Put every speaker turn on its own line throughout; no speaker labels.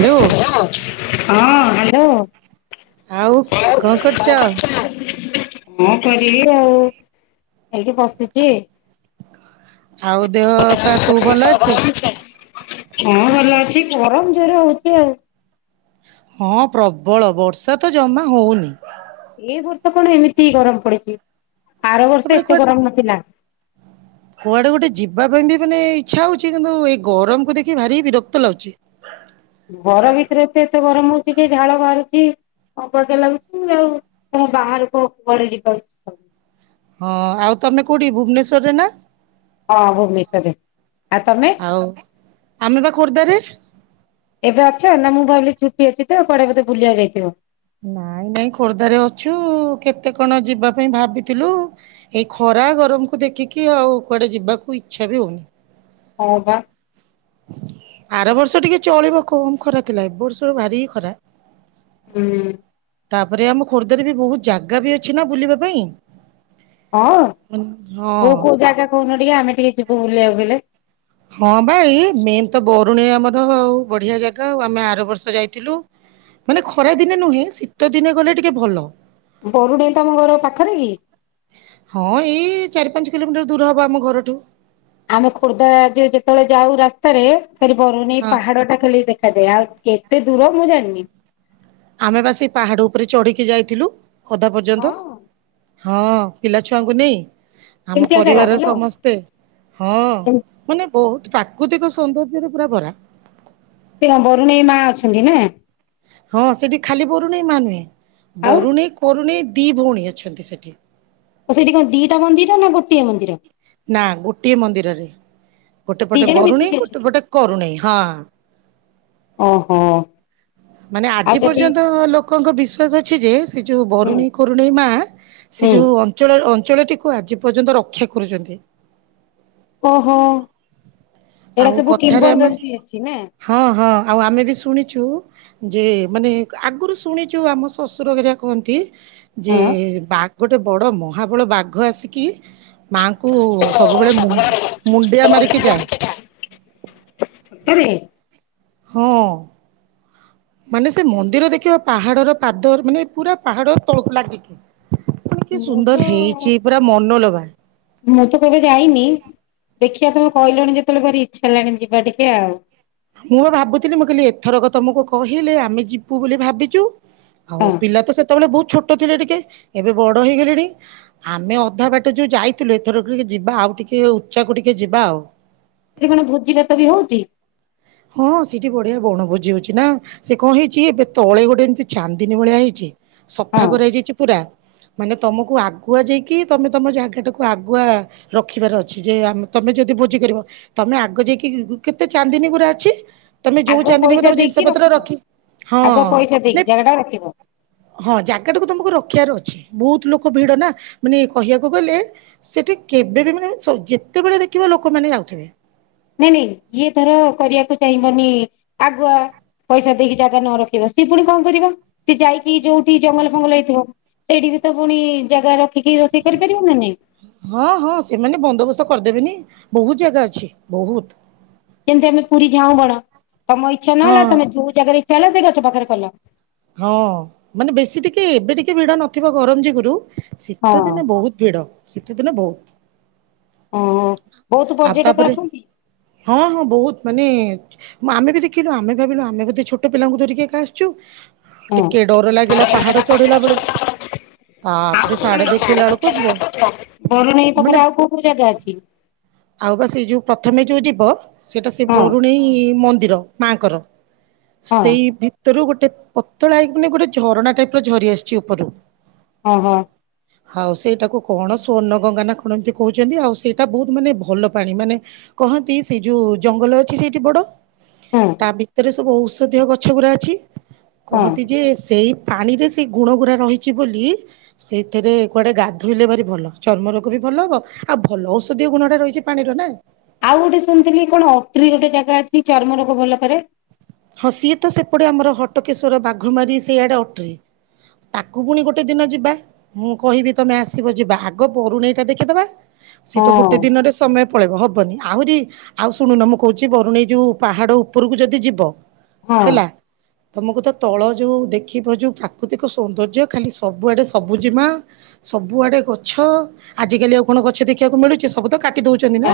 Hello
ହଁ। Hello.
ଆଉ କଣ କରୁଚ?
ହଁ [unintelligible] ଆଉ ଏଇଠି ବସିଚି।
ଆଉ ଦେହ ପା ସବୁ ଭଲ ଅଛି?
ହଁ ଭଲ ଅଛି। ଗରମ୍ ଜୋରେ ହଉଚି ଆଉ।
ହଁ ପ୍ରବଳ ବର୍ଷା ତ ଜମା ହଉନି।
ଏ ବର୍ଷ କଣ ଏମିତି ଗରମ ପଡିଚି। ଆର ବର୍ଷ
ତାପରେ
ଏତେ
କୁଆଡେ
ଗରମ୍ ନଥିଲା।
କୁଆଡେ ଗୋଟେ ଯିବା ପାଇଁ ବି ମାନେ ଇଚ୍ଛା ହଉଛି କିନ୍ତୁ ଏଇ ଗରମକୁ ଦେଖି ଭାରି ବିରକ୍ତ ଲାଗୁଛି।
ଘର ଭିତେରେ ଏତେ-ଏତେ ଗରମ୍ ହଉଚି ଯେ ଝାଳ ବାହାରୁଚି ଅବାଗିଆ ଲାଗୁଚି ଆଉ ତମେ ବାହାରକୁ କୁଆଡେ ଯିବା କୁ ଇଚ୍ଛା
ହଁ ଆଉ ତମେ କୋଉଠି ଭୁବନେଶ୍ୱର ରେ ନା?
ହଁ ଭୂବନେଶ୍ୱର ରେ। ଆଉ ତମେ
ଆଉ ଆମେ ବା ଖୋର୍ଦ୍ଧାରେ।
ଏବେ ଅଛ ନା ମୁଁ ଭାବିଲି ଛୁଟି ଅଛି ତ କୁଆଡେ ବୋଧେ ବୁଲିବାକୁ ଯାଇଥିବ।
ନାଇଁ-ନାଇଁ ଖୋର୍ଦ୍ଧାରେ ଅଛୁ କେତେ କଣ ଯିବା ପାଇଁ ଭାବିଥିଲୁ, ଏଇ ଖରା ଗରମ୍ କୁ ଦେଖିକି ଆଉ କୁଆଡେ ଯିବାକୁ ଇଚ୍ଛା ବି ହଉନି।
ହ ବା।
ଆର ବର୍ଷ ଟିକେ ଚଳିବ କମ୍ ଖରା ଥିଲା, ଏ ବର୍ଷ ଭାରି ଖରା।
ହୁଁ।
ତାପରେ ଆମ ଖୋର୍ଦ୍ଧାରେ ବି ବହୁତ ଜାଗା ବି ଅଛି ନା ବୁଲିବା ପାଇଁ
ହଁ କୋଉ
ହଁ
କୋଉ ଜାଗା କହୁନ ଟିକେ ଆମେ ଟିକେ ଯିବୁ ବୁଲିବାକୁ ଗଲେ।
ହଁ ବା ଏଇ ମେନ୍ ତ ବରୁଣେଇ ଆମର ଆଉ ବଢିଆ ଜାଗା ଆ ଆମେ ଆର ବର୍ଷ ଯାଇଥିଲୁ ମାନେ ଖରା ଦିନେ ନୁହେଁ ଶୀତ ଦିନେ ଗଲେ ଟିକେ ଭଲ।
ବରୁଡେଇ ତମ ଘର ପାଖରେ କି?
ହଁ ଏଇ ଚାରି ପାଞ୍ଚ କିଲୋମିଟର ଦୂର ହବ ଆମ ଘରଠୁ।
ଆମ ଖୋର୍ଦ୍ଧା ଯେ ଯେତେବେଳେ ଯାଉ ରାସ୍ତାରେ ସେଠୁ ବରୁଣେଇ
ହଁ।
ପାହାଡଟା ଖାଲି ଦେଖ ଆଉ କେତେ ଦୂର ମୁଁ ଜାଣିନି।
ଆମେ ବା ସେ ପାହାଡ ଉପରେ ଚଢିକି ଯାଇଥିଲୁ। ଅଧା ପର୍ଯ୍ୟନ୍ତ। ହଁ ପିଲାଛୁଆଙ୍କୁ ନେଇ ଆମ
କେମିତିଆ ଜାଗା
ପରିବାରର
ଭଲ
ସମସ୍ତେ ହଁ
ସେ
ମାନେ ବହୁତ ପ୍ରାକୃତିକ ସୌନ୍ଦର୍ଯ୍ୟରେ ପୁରା ଭରା।
ସେ ବରୁଣେଇ ମା ଅଛନ୍ତି ନା?
ହଁ ସେଠି ଖାଲି ବରୁଣେଇ ମା ନୁହେଁ।
ଆଉ
ବରୁଣେଇ କରୁଣେଇ ଦି ଭଉଣୀ ଅଛନ୍ତି ସେଠି।
ଓ ସେଇଠି କଣ ଦିଟା ମନ୍ଦିର ନା ଗୋଟିଏ ମନ୍ଦିର?
ନା ଗୋଟିଏ ମନ୍ଦିରରେ। ଗୋଟେ
ଦି
ପଟେ
ଜଣ
ବରୁଣେଇ
ମିଶିକି
ଗୋଟେ
ଅଛନ୍ତି
ଗୋଟେ କରୁଣେଇ ହଁ।
ଓହୋ।
ମାନେ
ଆଉ
ଆଜି
ସେଠି
ପର୍ଯ୍ୟନ୍ତ ଲୋକଙ୍କ ବିଶ୍ଵାସ ଅଛି ଯେ ସେ ଯୋଉ
ହୁଁ
ବରୁଣେଇ କରୁଣେଇ ମା ସେ
ହୁଁ
ଯୋଉ ଅଞ୍ଚଳ ଅ ଅଞ୍ଚଳଟିକୁ ଆଜି ପର୍ଯ୍ୟନ୍ତ ରକ୍ଷା କରୁଛନ୍ତି।
ଓହୋ। ଏଇଟା
ଆଉ
ସବୁ
କଥାରେ ଆମେ
କିମ୍ବଦନ୍ତୀ ଅଛି ନା
ହଁ ହଁ ଆଉ ଆମେ ବି ଶୁଣିଛୁ। ଯେ ମାନେ ଆଗରୁ ଶୁଣିଛୁ ଆମ ଶ୍ୱଶୁର ଏରିଆ କୁହନ୍ତି। ଯେ
ହଁ।
ବାକ ଗୋଟେ ବଡ ମହାବଳ ବାଘ ଆସିକି ମାଆଙ୍କୁ ସବୁବେଳେ ମୁ ମୁଣ୍ଡିଆ ମାରିକି ଯାଏ।
ସତରେ? [unintelligible]
ହଁ। ମାନେ ସେ ମନ୍ଦିର ଦେଖିବା ପାହାଡର ପାଦ ମାନେ ପୁରା ପାହାଡ ତଳକୁ ଲାଗିକି ମାନେ କି
ମୁଁ
ସୁନ୍ଦର
ତ
ହେଇଛି ପୁରା ମନଲୋଭା
ମୁଁ ତ କେବେ ଯାଇନି। ଦେଖିବା ତମେ କହିଲଣି ଯେତେବେଳେ ଭାରି ଇଚ୍ଛା ହେଲାଣି ଯିବା ଟିକେ ଆଉ।
ମୁଁ ବି ଭାବୁଥିଲି ମୁଁ କହିଲି ଏଥରକ ତମକୁ କହିଲେ ଆମେ ଯିବୁ ବୋଲି ଭାବିଛୁ।
ହଁ।
ଆଉ ପିଲା ତ ସେତେବେଳେ ବହୁତ ଛୋଟ ଥିଲେ ଟିକେ। ଏବେ ବଡ ହେଇଗଲେଣି ଆମେ ଅଧା ବାଟ ଯୋଉ ଯାଇଥିଲୁ ଏଥରକୁ ଟିକେ ଯିବା ଆଉ ଟିକେ ଉଚ୍ଚାକୁ ଟିକେ ଯିବା ଆଉ।
ସେଠି କଣ ଭୋଜିଭାତ ବି ହଉଛି?
ହଁ ସେଠି ବଢିଆ ବଣଭୋଜି ହଉଛି ନା ସେ କଣ ହେଇଛି ଏବେ ତଳେ ଗୋଟେ ଏମିତି ଚାନ୍ଦିନୀ ଭଳିଆ ହେଇଛି। ସଫା
ହଁ
କରାହେଇଯାଇଛି ପୁରା ମାନେ ତମକୁ ଆଗୁଆ ଯାଇକି ତମେ ତମ ଜାଗାଟାକୁ ଆଗୁଆ ରଖିବାର ଅଛି ଯେ ଆମ ତମେ ଯଦି ଭୋଜି କରିବ ତମେ ଆଗ ଯାଇକି କେତେ ଚାନ୍ଦିନୀ ଗୁରା ଅଛି। ତମେ ଯୋଉ
ଆଗ
ଚାରିଦିନ ରହିବ
ପଇସା
ତମ ଜିନିଷ
ଦେଇକି
ପତ୍ର
ରଖିବ।
ରଖି ହଁ
ଆଗ ପଇସା ଦେଇକି
ନାଇ
ଜାଗା ଟା ରଖିବ
ହଁ ଯାଗା ଟାକୁ ତମକୁ ରଖ ରଖିବାର ଅଛି ବହୁତ ଲୋକ ଭିଡ ନା ମାନେ କହିବାକୁ ଗଲେ ସେଠି କେବେ ବି ମାନେ ଯେତେବେଳେ ଦେଖିବ ଲୋକମାନେ ଯାଉଥିବେ।
ନାଇଁ ନାଇଁ ଇଏ ଧର କରିବାକୁ ଚାହିଁବନି ଆଗୁଆ ପଇସା ଦେଇକି ଜାଗା ନ ରଖିବ ସିଏ ପୁଣି କଣ କରିବ ସିଏ ଯାଇକି ଯୋଉଠି ଜଙ୍ଗଲ ଫଙ୍ଗଲ ହେଇଥିବ ସେଇଠି ବି ତ ପୁଣି ଜାଗା ରଖିକି ରୋଷେଇ କରିପାରିବ ନା ନାଇଁ।
ହଁ ହଁ ସେମାନେ ବନ୍ଦୋବସ୍ତ କରିଦେବେନି ବହୁତ ଜାଗା ଅଛି ବହୁତ।
ଯେମତି ଆମେ ପୁରୀ ଝାଉଁ ବଣ। ତମ ଇଚ୍ଛା
ହଁ
ନହେଲା ତମେ ଯଉ ଜାଗା ରେ ଚାଲ ସେଇ ଗଛ ପାଖରେ କଲ
ହଁ ମାନେ ବେଶୀ ଟିକେ ଏବେ ଟିକେ ଭିଡ ନଥିବ ଗରମ ଯୋଗୁରୁ
ହଁ
ଶୀତଦିନେ ବହୁତ ଭିଡ। ଶୀତ ଦିନେ ବହୁତ୍
ହଁ ବହୁତ ପର୍ଯ୍ୟଟକ ଆସନ୍ତି।
ହଁ ହଁ ବହୁତ ମାନେ ଆମେ ବି ଦେଖିଲୁ ଆମେ ଭାବିଲୁ ଆମେ ବୋଧେ ଛୋଟ ପିଲାଙ୍କୁ ଧରିକି ଏକା ଆସିଛୁ।
ହଁ।
ଟିକେ ଡର ଲାଗିଲା ପାହାଡ ଚଢିଲା ବେଳକୁ ତାପରେ ସାଡେ ଦେଖିଲା ବେଳକୁ ବହୁ
ବରୁଣେଇ
ମାନେ
ପାଖରେ ଆଉ କୋଉ କୋଉ ଜାଗା ଅଛି?
ଆଉ ବା ସେ ଯୋଉ ପ୍ରଥମେ ଯୋଉ ଯିବୁ। ବ ସେଇଟା ସେ
ହଁ
ବରୁଣେଇ ମନ୍ଦିର। ମା ଙ୍କର।
ହଁ
ସେଇ ଭିତରୁ ଗୋଟ [unintelligible] ପତଳା ହେଇକି ମାନେ ଗୋଟେ ଝରଣା ଟାଇପ ର ଝରି ଆସିଛି ଉପରୁ
ଓ ହୋ।
ଆଉ ସେଇଟାକୁ କଣ ସ୍ଵର୍ଣ୍ଣ ଗଙ୍ଗା ନା କଣ ଏମିତି କହୁଛନ୍ତି ଆଉ ସେଇଟା ବହୁତ ମାନେ ଭଲ ପାଣି ମାନେ କହନ୍ତି ସେଇ ଯୋଉ ଜଙ୍ଗଲ ଅଛି ସେଇଠି ବଡ ତା
ହଁ
ଭିତରେ ସବୁ ଔ ଷଧିୟ ଗଛଗୁରା ଅଛି।
ହଁ
କହନ୍ତି ଯେ ସେଇ ପାଣିରେ ସେଇ ଗୁଣ ଗୁରା ରହିଛି ବୋଲି ସେଥିରେ କୁଆଡେ ଗାଧୋଇଲେ ଭାରି ଭଲ ଚର୍ମ ରୋଗ ବି ଭଲ ହବ ଆଉ ଭଲ ଔଷଧୀୟ ଗୁଣ ଟା ରହିଛି ପାଣିର ନା।
ଆଉ ଗୋଟେ ଶୁଣିଥିଲି କଣ ଅଟ୍ରି ଗୋଟେ ଜାଗା ଅଛି ଚର୍ମ ରୋଗ ଭଲ କରେ।
ହଁ ସିଏ ତ ସେପଟେ ଆମର ହଟକେଶ୍ୱର ବାଘମାରି ସେଇଆଡେ ଅଟ୍ରି ତାକୁ ପୁଣି ଗୋଟେ ଦିନ ଯିବା ମୁଁ କହିବି ତମେ ଆସିବ ଯିବା ଆଗ ବରୁଣେଇ ଟା ଦେଖିଦବା। ସେଇଟା
ହଁ
ଗୋଟେ ଦିନରେ ସମୟ ପଳେଇବ ହବନି ଆହୁରି ଆଉ ଶୁଣୁନ ମୁଁ କହୁଛି ବରୁଣେଇ ଯେଉଁ ପାହାଡ଼ ଉପରକୁ ଯଦି ଯିବ
ହଁ।
ହେଲା ତମକୁ ତ ତଳ ଯୋଉ ଦେଖିବ ଯୋଉ ପ୍ରାକୃତିକ ସୌନ୍ଦର୍ଯ୍ୟ ଖାଲି ସବୁଆଡେ ସବୁଜିମା ସବୁଆଡେ ଗଛ ଆଜିକାଲି ଆଉ କଣ ଗଛ ଦେଖିବାକୁ ମିଳୁଛି ସବୁ ତ କାଟ ଟି ଦଉଛନ୍ତି ନା।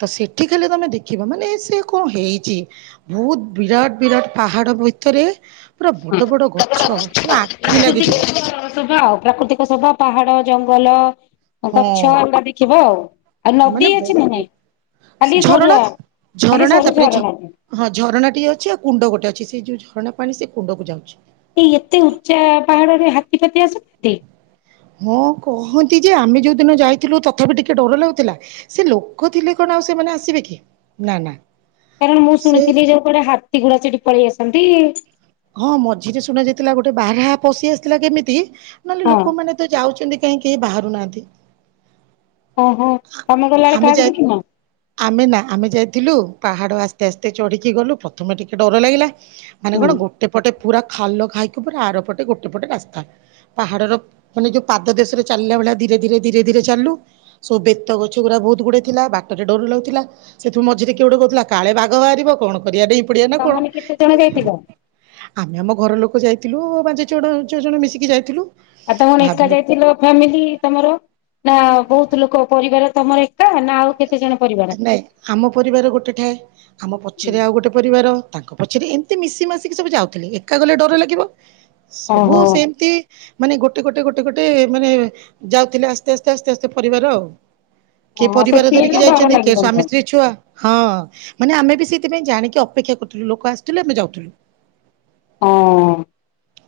ତ ସେଠି ଖାଲି ତମେ ଦେଖିବା ମାନେ ସେ କଣ ହେଇଛି। ବହୁତ ବିରାଟ ବିରାଟ ପାହାଡ ଭିତରେ ପୁରା ବଡ ବଡ ଗ ଛ ପୁରା ଆଖି ଲାଗିଯିବ।
ଶୋଭ ଆଉ ପ୍ରାକୃତିକ ଶୋଭା ପାହାଡ ଜଙ୍ଗଲ।
ହଁ
ଗଛ ଏଗୁଡା ଦେଖିବ ଆଉ ଆଉ ନଦୀ
ମାନେ
ଅଛି ନା
ବହୁ
ନାଇଁ ଖାଲି ସରୁଆ
ଝରଣା
ଖାଲି
ଝରଣା
ସରୁ
ତାପରେ
ଝରଣା ଅଛି।
ହଁ ଝରଣା ଟିକେ ଅଛି ଆଉ କୁଣ୍ଡ ଗୋଟେ ଅଛି। ସେ ଯୋଉ ଝରଣା ପାଣି ସେ କୁଣ୍ଡ କୁ ଯାଉଛି।
ଏଇ ଏତେ ଉଚ୍ଚା ପାହାଡରେ ହାତୀପାତି ତୀ ଆସନ୍ତି।
ହଁ କହନ୍ତି ଯେ ଆମେ ଯୋଉ ଦିନ ଯାଇଥିଲୁ ତଥାପି ଟିକେ ଡର ଲାଗୁଥିଲା ସେ ଲୋକ ଥିଲେ କଣ ଆଉ ସେମାନେ ଆସିବେ କି ନା ନା।
କାରଣ ମୁଁ
ସେ
ଶୁଣିଥିଲି ଯୋଉକୁଆଡ଼େ ହାତୀ ଗୁଡା ସେଠ ପଳେଇ ଆସ ନ୍ତି।
ହଁ ମଝିରେ ଶୁଣା ଯାଇଥିଲା ଗୋଟେ ବାହା ପଶି ଆସିଥିଲା କେମିତି। ନହେଲେ
ହଁ
ଲୋକମାନେେ ତ ଯାଉଚନ୍ତି କାହିଁକି କେହି ବାହାରୁନାହାନ୍ତି।
ଓହୋ ତମେ ଗଲାବେଳେ
ଆମେ
କାହାକୁ
ଯାଇ
ଦେଖିନ?
ଆମେ ନା ଆମେ ଯାଇଥିଲୁ। ପାହାଡ଼ ଆସ୍ତେ ଆସ୍ତେ ଚଢ଼ିକି ଗଲୁ ପ୍ରଥମେ ଟିକେ ଡର ଲାଗିଲା। ମାନେ
ହୁଁ
କଣ ଗୋଟେ ପଟେ। ପୁରା ଖାଲ ଖାଇକି ପୁରା ଆର ପଟେ ଗୋଟେ ପଟେ ରାସ୍ତା ପାହାଡର ମାନେ ଯୋଉ ପାଦ ଦେଶରେ ଚାଲିଲା ଭଳିଆ ଧୀରେ ଧୀରେ ଧୀରେ ଧୀରେ ଚାଲୁ। ସବୁ ବେତ ଗଛ ଗୁର ବହୁତ ଗୁଡେ ଥିଲା ବାଟରେ ଡରୁ ଲାଗୁଥିଲା ସେଥିରୁ ମଝିରେ କିଏ ଗୋଟେ କହୁଥିଲା କାଳେ ବାଘ ବାହାରିବ କଣ କରିବା ଡେଇ ପଡ଼ିବା ନା
ତମମାନେ କେତେ ଜଣ
କଣ
ଯାଇଥିଲ?
ଆମେ ଆମ ଘର ଲୋକ ଯାଇଥିଲୁ ପାଞ୍ଚ ଛଅ ଛଅ ଜଣ ମିଶିକି ଯାଇଥିଲୁ।
ଆଉ ତମ [unintelligible]
ଭାବିଲୁ
ଯାଇଥିଲ ଫ୍ୟାମିଲି ତମର। ନା ବହୁତ ଲୋକ ପରିବାର ତମର ଏକା ନା ଆଉ କେତେ ଜଣ ପରିବାର?
ନାଇଁ ଆମ ପରିବାର ଗୋଟେ ଠାଏ ଆମ ପଛରେ ଆଉ ଗୋଟେ ପରିବାର। ତାଙ୍କ ପଛରେ ଏମିତି ମିଶି ମାସିକି ସବୁ ଯାଉଥିଲି ଏକା ଗଲେ ଡର ଲାଗିବ। ସବୁ
ଓହୋ
ସେମତି। ମାନେ ଗୋଟେ ଗୋଟେ ଗୋଟେ ଗୋଟେ ମାନେ ଯାଉଥିଲେ ଆସ୍ତେ ଆସ୍ତେ ଆସ୍ତେ ଆସ୍ତେ ପରିବାର ଆଉ।
ହଁ
ପରିବାର
ସେଠି
ଧରିକି
ହେଲେ ଡର
ଯାଇଛନ୍ତି କି
ଲାଗିବନି
ସ୍ୱାମୀ
ଆଉ
ସ୍ତ୍ରୀ ଛୁଆ। ହଁ ମାନେ ଆମେ ବି ସେଇଥିପାଇଁ ଜାଣିକି ଅପେକ୍ଷା କରୁଥିଲୁ ଲୋକ ଆସୁଥିଲେ ଆମେ ଯାଉଥିଲୁ।
ହଁ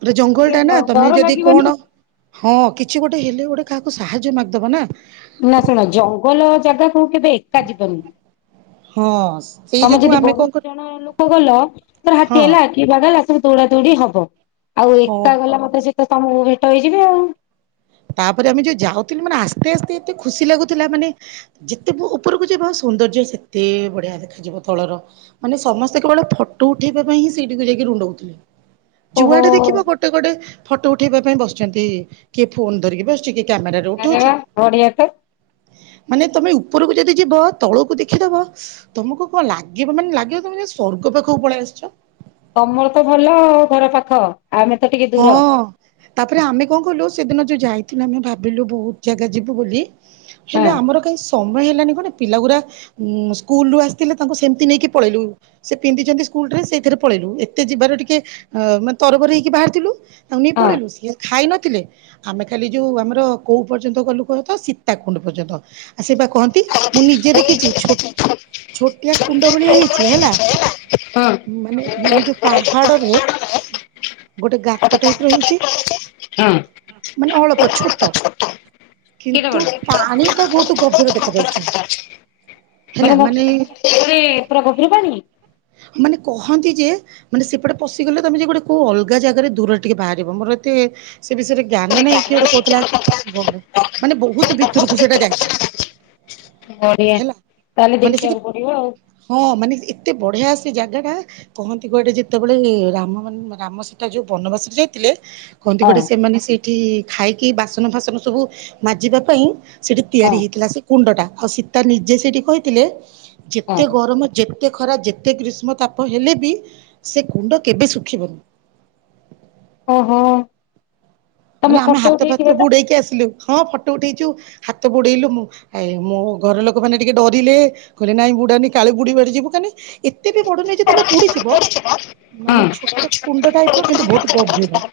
ଗୋଟେ ଜଙ୍ଗଲ ଟା ନା
ଡ
ତମେ
ଡର
ଯଦି
ଲାଗିବନି?
କଣ ହଁ କିଛି ଗୋଟେ ହେଲେ ଗୋଟେ କାହାକୁ ସାହାଯ୍ୟ ମାଗିଦବ ନା।
ନା ଶୁଣ ଜଙ୍ଗଲ ଜାଗା କୁ କେବେ ଏକା ଯିବନି।
ହଁ ସେଇ
ତମେ
ଯୋଗୁ
ଯଦି
ଆମେ କଣ କରୁ
ବହୁତ ଜଣ ଲୋକ ଗଲ। ତ
ହଁ
ହାତୀ ଅଇଲା କି ବାଘ ହେଲା ଦ‌‌ୌଡ଼ା ଦୋଡ଼ି ହବ ଆଉ
ହଁ।
ଏକା ଗଲା ମତେ ସେଠି‌ କାମ କରି ହେଇଯିବେ ଆଉ
ତାପରେ ଆମେ ଯୋଉ ଯାଉଥୁଲୁ ମାନେ ଆସ୍ତେ ଆସ୍ତେ ଏତେ ଖୁସି ଲାଗୁଥୁଲା ମାନେ ଯେତେ ଉପରକୁ ଯିବ ସୌନ୍ଦର୍ଯ୍ୟ ସେତେ ବଢିଆ ଦେଖାଯିବ ତଳର ମାନେ ସମସ୍ତେ କେବଳ ଫଟୋ ଉଠେଇବା ପାଇଁ ହିଁ ସେଇଠିକୁ ଯାଇକି ରୁଣ୍ଡ ହୋଉଥିଲେ।
ଓହୋ
ଯୁଆଡେ ଦେଖିବ ଗୋଟେ ଗୋଟେ ଫଟୋ ଉଠେଇବା ପାଇଁ ବସିଚନ୍ତି କିଏ ଫୋନ୍ ଧରିକି ବସିଚି କିଏ କ୍ୟାମେରାରେ
ଆରେ
ଉଠଉଛି
ବାଃ ବଢିଆ ତ।
ମାନେ ତମେ ଉପରକୁ ଯଦି ଯିବ ତଳକୁ ଦେଖିଦବ, ତମକୁ କଣ ଲାଗିବ, ମାନେ ଲାଗିବ ତମେ ସ୍ଵର୍ଗ ପାଖକୁ ପଳେଇ ଆସିଚ।
ତମରତ ଭଲ ଆଉ, ଘର ପାଖ। ଆମେ ତ ଟିକେ
ହଁ,
ଦୂର
ତାପରେ ଆମେ କଣ କଲୁ ସେଦିନ ଯଉ ଯାଇ ଥିଲ, ଆମେ ଭାବିଲୁ ବହୁତ ଜାଗା ଯିବୁ ବୋଲି। ହେଲେ
ହଁ
ଆମର କା ସମୟ ହେଲାନି। କଣ ପିଲାଗୁରା ସ୍କୁଲୁରୁ ଆସିଥିଲେ ତାଙ୍କୁ ସେମିତି ନେଇକି ପଳେଇଲୁ। ସେ ପିନ୍ଧିଚନ୍ତି ସ୍କୁଲ ଡେସ୍ ସେଇଥିରେ ପଳେଇଲୁ। ଏତେ ଯିବାର ଟିକେ ଅ ମାନେ ତରବର ହେଇକି ବାହାର ଥିଲୁ ଆମେ
ହଁ।
ପଳେଇଲୁ ସେ ଖାଇଲା ଥିଲେ। ଆମେ ଖାଲି ଯଉ ଆମର କୋଉ ପର୍ଯ୍ୟନ୍ତ ଗଲୁ କହତ ସୀତାକୁଣ୍ଡ ପର୍ଯ୍ୟନ୍ତ। ଆଉ ସେ ବା କହନ୍ତି ମୁଁ ନିଜେ ଦେଖିଚି ଛୋଟ ଛୋଟିଆ କୁଣ୍ଡ ଭଳିଆ ହେଇଚି ହେଲା। ମାନେ? ମାନେ
ଗୋଟେ
ଯଉ ପାହାଡରେ ଗୋଟେ ଗାତ ଟାଇପର ହେଇଚି।
ଟାଇପ୍ ର ହେଇଛି। ହଁ।
ମାନେ ଅଳ୍ପ ଛୋଟ
କେଡେ
କିନ୍ତୁ
ବଡ?
ପାଣି ଏଇଟା ବହୁତ ଗଭୀର ଦେଖାାଯାଉଛି।
ମାନେ ମୁଁ [unintelligible] ପୁରା ଗଭିର ପାଣି
ମାନେ କହନ୍ତି ଯେ, ମାନେ ସେପଟେ ପଶିଗଲେ ତମେ ଯେ ଗୋଟେ କୁ ଅଲଗା ଲଗା ଜାଗାରେ ଦୂରରେ ଟିକେ ବାହାରିବ। ମୋର ଏତେ ସେ ବିଷୟରେ ଜ୍ଞାନ ନାଇଁ କିଏ ଗୋଟେ କହୁଥିଲା [unintelligible] ମାନେ ବହୁତ ଭିତରକୁ ସେଟା
ବଢିଆ
ଯାଇଛି। ହେଲା
ତାହେଲେ
ମାନେ ସେଟା
ଦେଖିବାକୁ ପଡିବ
ହଁ ମାନେ ଏତେ ବଢିଆ ସେ ଜାଗାଟା କହନ୍ତି କୁଆଡ଼େ ଯେତେବେଳେ ରାମ ମାନେ ରାମ ସୀ ତା ଯଉ ବନବାସରେ ଯାଇଥିଲେ। କହନ୍ତି
ଆଉ ହଁ
ଗୋଟେ ସେମାନେ ସେ ଏଠି ଖାଇକି ବାସନ ଫାସନ ସବୁ ମାଜିବା ପାଇଁ ସେଟି
ହଁ
ତିଆରି ହେଇଥିଲା ସେ କୁଣ୍ଡଟା। ଆଉ ସୀତା ନିଜେ ସେଇଠି କହିଥିଲେ
ହଁ
ଯେତେ ଗରମ ଯେତ ଏତେ ଖରାପ, ଯେତେ ଗ୍ରୀଷ୍ମ ତାପ ହେଲେ ବି ସେ କୁଣ୍ଡ କେବେ ଶୁଖିବନି।
ଓହୋ। ତମେ
ମାନେ ଆମ
ଫଟୋ
ହାତ ଫାତ
ଉଠେଇଥିବ ତ
ବୁଡେଇକି ଆସିଲୁ। ହଁ ଫଟୋ ଉଠେଇଚୁ। ହାତ ବୁଡେଇଲୁ। ମୁଁ ଆ ମୋ ଘର ଲୋକ ମାନେ ଟିକେ ଡରିଲେ, କହିଲେ ନାଇଁ ବୁଡାନୀ କାଳେ ବୁଡ଼ି ବାଡ଼ି ଯିବୁ କାଲି। ଏତେ ବି ବଡ଼ ନା ଯେ ତମେ ବୁଡିଯିବ
ହଁ
ମାନେ ଛୋଟ କୁଣ୍ଡ ଟାଇପ ର କିନ୍ତୁ ବହୁତ ଗଭୀର।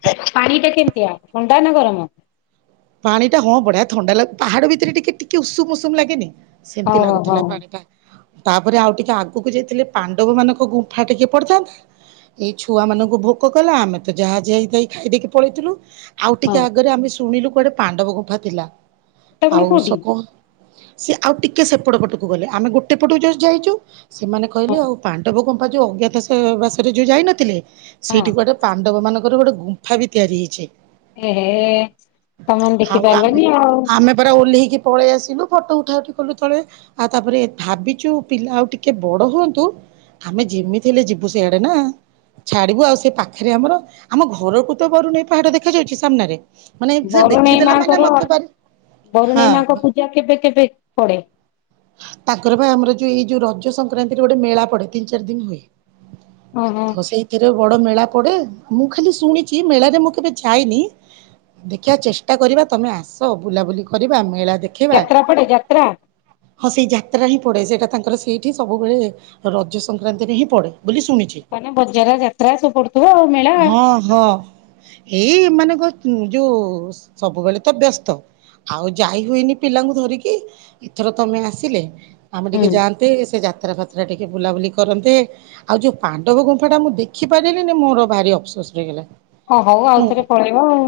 ଦାନ କରରମ।
ପାଣି ଟା ହଁ ବଢିଆ ଥଣ୍ଡା ଲାଗେ ପାହାଡ ଭିତରେ ଟିକେ ଟିକେ ଉଷୁମ ଉଷୁମ ଲାଗେନି। ସେମିତି
ହଉ ହଉ
ଲାଗୁଥିଲା
ହଉ
ପାଣି ଟା। ତାପରେ ଆଉ ଟିକେ ଆଗକୁ ଯାଇଥିଲେ ପାଣ୍ଡବ ମାନଙ୍କ ଗୁମ୍ଫା ଟିକେ ପଡିଥାନ୍ତା ଏଇ ଛୁଆ ମାନଙ୍କୁ ଭୋକ କଲା ଆମେ ତ ଯାହା ଯା ହେଇଥାାଇ ଖାଇଦେଇକି ପଳେଇଥିଲୁ। ଆଉ ଟିକେ
ହଉ
ଆଗରେ ଆମେ ଶୁଣିଲୁ ଗୋଟେ ପାଣ୍ଡବ ଗୁଫା ଥିଲା।
ସେଟା ପୁଣି
ଆଉଷ
କୋଉଠି
ସକୋ ସି ଆଉ ଟିକେ ସେପଟ ପଟକୁ ଗଲେ ଆମେ ଗୋଟେ ପଟକୁ ଯାଇଛୁ। ସେମାନେ କହିଲେ
ହଁ
ଆଉ ପାଣ୍ଟ ପୋକ ଯେଉଁ ଅଜ୍ଞାତ ବାସରେ ଯେଉଁ ଯାଇନଥିଲେ।
ହଁ
ସେଇଠିକୁ ଗୋଟେ ପାଣ୍ଡବ ମାନଙ୍କ ତାର ଗୋଟେ ଗୁମ୍ଫା ବି ତିଆରି ହେଇଛି।
ଏହେ ତମେମାନେ ଦେଖି
ଆଉ ଆମେ
ପାରିଲନି ଆଉ
ଆମେ ପରା ପଳେଇ ଆସିଲୁ ଫଟୋ ଉଠା ଉଠି କଲୁ ତଳେ ଆଉ ତାପରେ ଭାବିଛୁ ପିଲା ଆଉ ଟିକେ ବଡ ହୁଅନ୍ତୁ ଆମେ ଯେମିତି ହେଲେ ଯିବୁ ସେଆଡେ ନା ଛାଡିବୁ ଆଉ ସେ ପାଖରେ ଆମର ଆମ ଘରକୁ ତ ବରୁନହି ପାହାଡ ଦେଖାଯାଉଛି ସାମ୍ନାରେ। ମାନେ ସେ
ବରୁଣେଇ
ଦେଖିଦେଲା ମାନେ
ମାଙ୍କର
ମତେ ଭାରି ହଁ
ବରୁଣେଇ ମାଙ୍କ ପୂଜା କେବେ କେବେ ପଡେ?
ତାଙ୍କର ପାଇଁ ଆମର ଯୋଉ ଏଇ ଯୋଉ ରଜ ସଂକ୍ରାନ୍ତିରେ ଗୋଟେ ମେଳା ପଡେ ତିନି ଚାରି ଦିନ ହୁଏ।
ଓହୋ
ତ ସେଇଥିରେ ବଡ ମେଳା। ପଡେ ମୁଁ ଖାଲି ଶୁଣିଛି ମେଳାରେ ମୁଁ କେବେ ଯାଇନି ଦେଖିବା ଚେଷ୍ଟା କରିବା ତମେ ଆସ ବୁଲାବୁଲି କରିବା ମେଳା।
ଯାତ୍ରା ପଡେ ଯାତ୍ରା
ହ ସେଇ ଯାତ୍ରା ହିଁ ପଡ଼େ ସେଇଟା ତାଙ୍କର ସେଇଠି ସବୁବେଳେ ରଜ ସଂକ୍ରାନ୍ତିରେ ହିଁ ପଡ଼େ। ବୋଲି ଶୁଣିଛି
ମାନେ ବଜାର ଯାତ୍ରା ସବୁ ପଡୁଥିବ ଆଉ ମେଳା
ହଁ ହଁ ଏଇ ମାନେ କ ଯେଉ ସବୁବେଳେ ତ ବ୍ୟସ୍ତ ଆଉ ଯାଇ ହୁଏନି ପିଲାଙ୍କୁ ଧରିକି। ଥର ତମେ ଆସିଲେ। ଆମେ
ହୁଁ
ଟିକେ ଯାନ୍ତେ ସେ ଯାତ୍ରା ଫ ସେଟା ଟିକେ ବୁଲାବୁଲି କରନ୍ତେ ଆଉ ଯୋଉ ପାଣ୍ଡବ ଗୁମ୍ଫାଟା ମୁଁ ଦେଖିପାରିଲିନି ମୋର ଭାରି ଅଫସୋସ ରହିଗଲା।
ଓ ହଉ ଆଉଥରେ ପଳେଇବ ଆଉ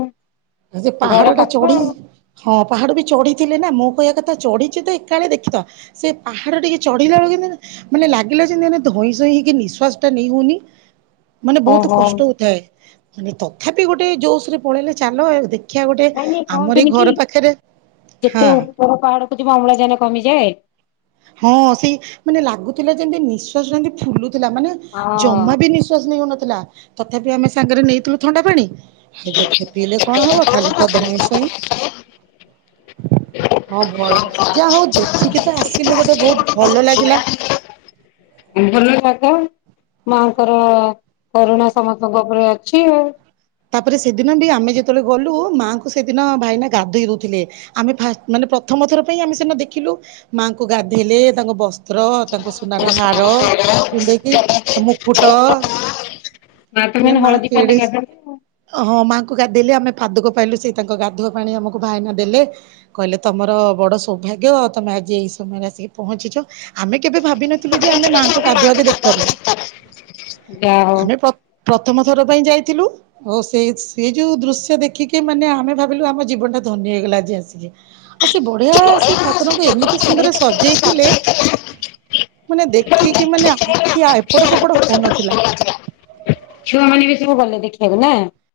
ପାହାଡ
ଘର
ଟା
ପାଖ
ଚଢି
ଆଉ
ହଁ ପାହାଡ ବି ଚଢିଥିଲେ ନା ମୁଁ କହିଆ କଥା ଚଢିଛି ଦେଖ କାଳେ ଦେଖିବା ସେ ପାହାଡ ଟିକେ ଚଢିଲା ବେଳ କୁ ମାନେ ଲାଗିଲା ଯେମତି ଧଇଁ ସଇଁ ହେଇକି ନିଶ୍ୱାସ ଟା ନେଇ ହଉନି ମାନେ ବହୁତ
ଓହୋ
କଷ୍ଟ ହଉଥାଏ। ମାନେ ତଥାପି ଗୋଟେ ଜୋସ ରେ ପଳେଇଲେ ଚାଲ ଦେଖ
ନାଇଁ ନାଇଁ କହନ୍ତିନି କି
ହଁ
ଯେତେ ଉପର ପାହାଡକୁ ଯିବ ଅମ୍ଳାଜାନ କମିଯାଏ।
ହଁ ସେଇ ମାନେ ଲାଗୁଥିଲା ଯେମିତି ନିଶ୍ଵାସଟା ଫୁଲୁଥ ଥିଲା ମାନେ
ହଁ
ଜମା ବି ନିଶ୍ୱାସ ନେଇ ହଉନଥିଲା ଥିଲା ତଥାପି ଆମେ ସାଙ୍ଗରେ ନେଇଥିଲୁ ଥଣ୍ଡା ପାଣି ଯେତେ ପିଇଲେ କଣ ହବ ଖାଲି ତ ଧଇଁ ସଇଁ ହଁ ଭଲ ଯାହା ହଉ ଦେଖିକି ତ ଆସି କିନ୍ତୁ ଗୋଟେ ବହୁତ ଭଲ ଲାଗିଲା।
ଭଲ ଜାଗା। ମାଙ୍କର କରୁଣା ସମସ୍ତଙ୍କ ଉପରେ ଅଛି ଆଉ।
ତାପରେ ସେଦିନ ବି ଆମେ ଯେତେବେଳେ ଗଲୁ ମାଆଙ୍କୁ ସେଦିନ ଭାଇନା ଗାଧୋଇ ଦଉଥିଲେ ଆମେ ଫାଷ୍ଟ ମାନେ ପ୍ରଥମ ଥର ପାଇଁ ଆମେ ସେନା ଦେଖିଲୁ ମାଆଙ୍କୁ ଗାଧେଇଲେ ତାଙ୍କ ବସ ପତ୍ର ତାଙ୍କୁ ସୁନାର ହାର ପିନ୍ଧେଇକି ତା ମୁକୁଟ
ନାତି ମାନେ ହଳଦୀପାଣୀରେ ଗାଧାନ୍ତି ଆଉ
ମୋ ମାଆଙ୍କୁ ଗାଧେଇଲେ ଆମେ ପାଦୁକ ପାଇଲୁ ସେ ତାଙ୍କ ଗାଧୁଆ ପାଣି ଆମକୁ ଭାଇନା ଦେଲେ କହିଲେ ତମର ବଡ ସୌଭାଗ୍ୟ ତମେ ଆଜି ଏଇ ସମୟରେ ଆସିକି ପହଞ୍ଚିଛ ଆମେ କେବେ ଭାବିିନଥିଲୁ ଯେ ଆମେ ମାଆଙ୍କୁ ଗାଧୁଆ ବି ଦେଖିପାରିବୁ।
ଯାହଉ
ଆମେ ପ୍ର ପ୍ରଥମ ଥର ପାଇଁ ଯାଇଥିଲୁ ଓ ସେ ସେଇ ଯୋଉ ଦୃଶ୍ୟ ଦେଖିକି ମାନେ ଆମେ ଭାବିଲୁ ଆମ ଜୀବନ ଟା ଧନ୍ୟ ହେଇଗଲା ଆଜି ଆସିକି ଆଉ ସ ସେ ବଢିଆ ସେ ଠାକୁରଙ୍କୁ ଏମିତି ସୁନ୍ଦର ସଜେଇଥିଲେ। ମାନେ ଦେଖିକି ମାନେ ଆଖି ଏପଟ ସେପଟ ହଉନଥିଲା।
ଛୁଆମାନେ ବି ସବୁ ଗଲେ ଦେଖିବାକୁ ନା?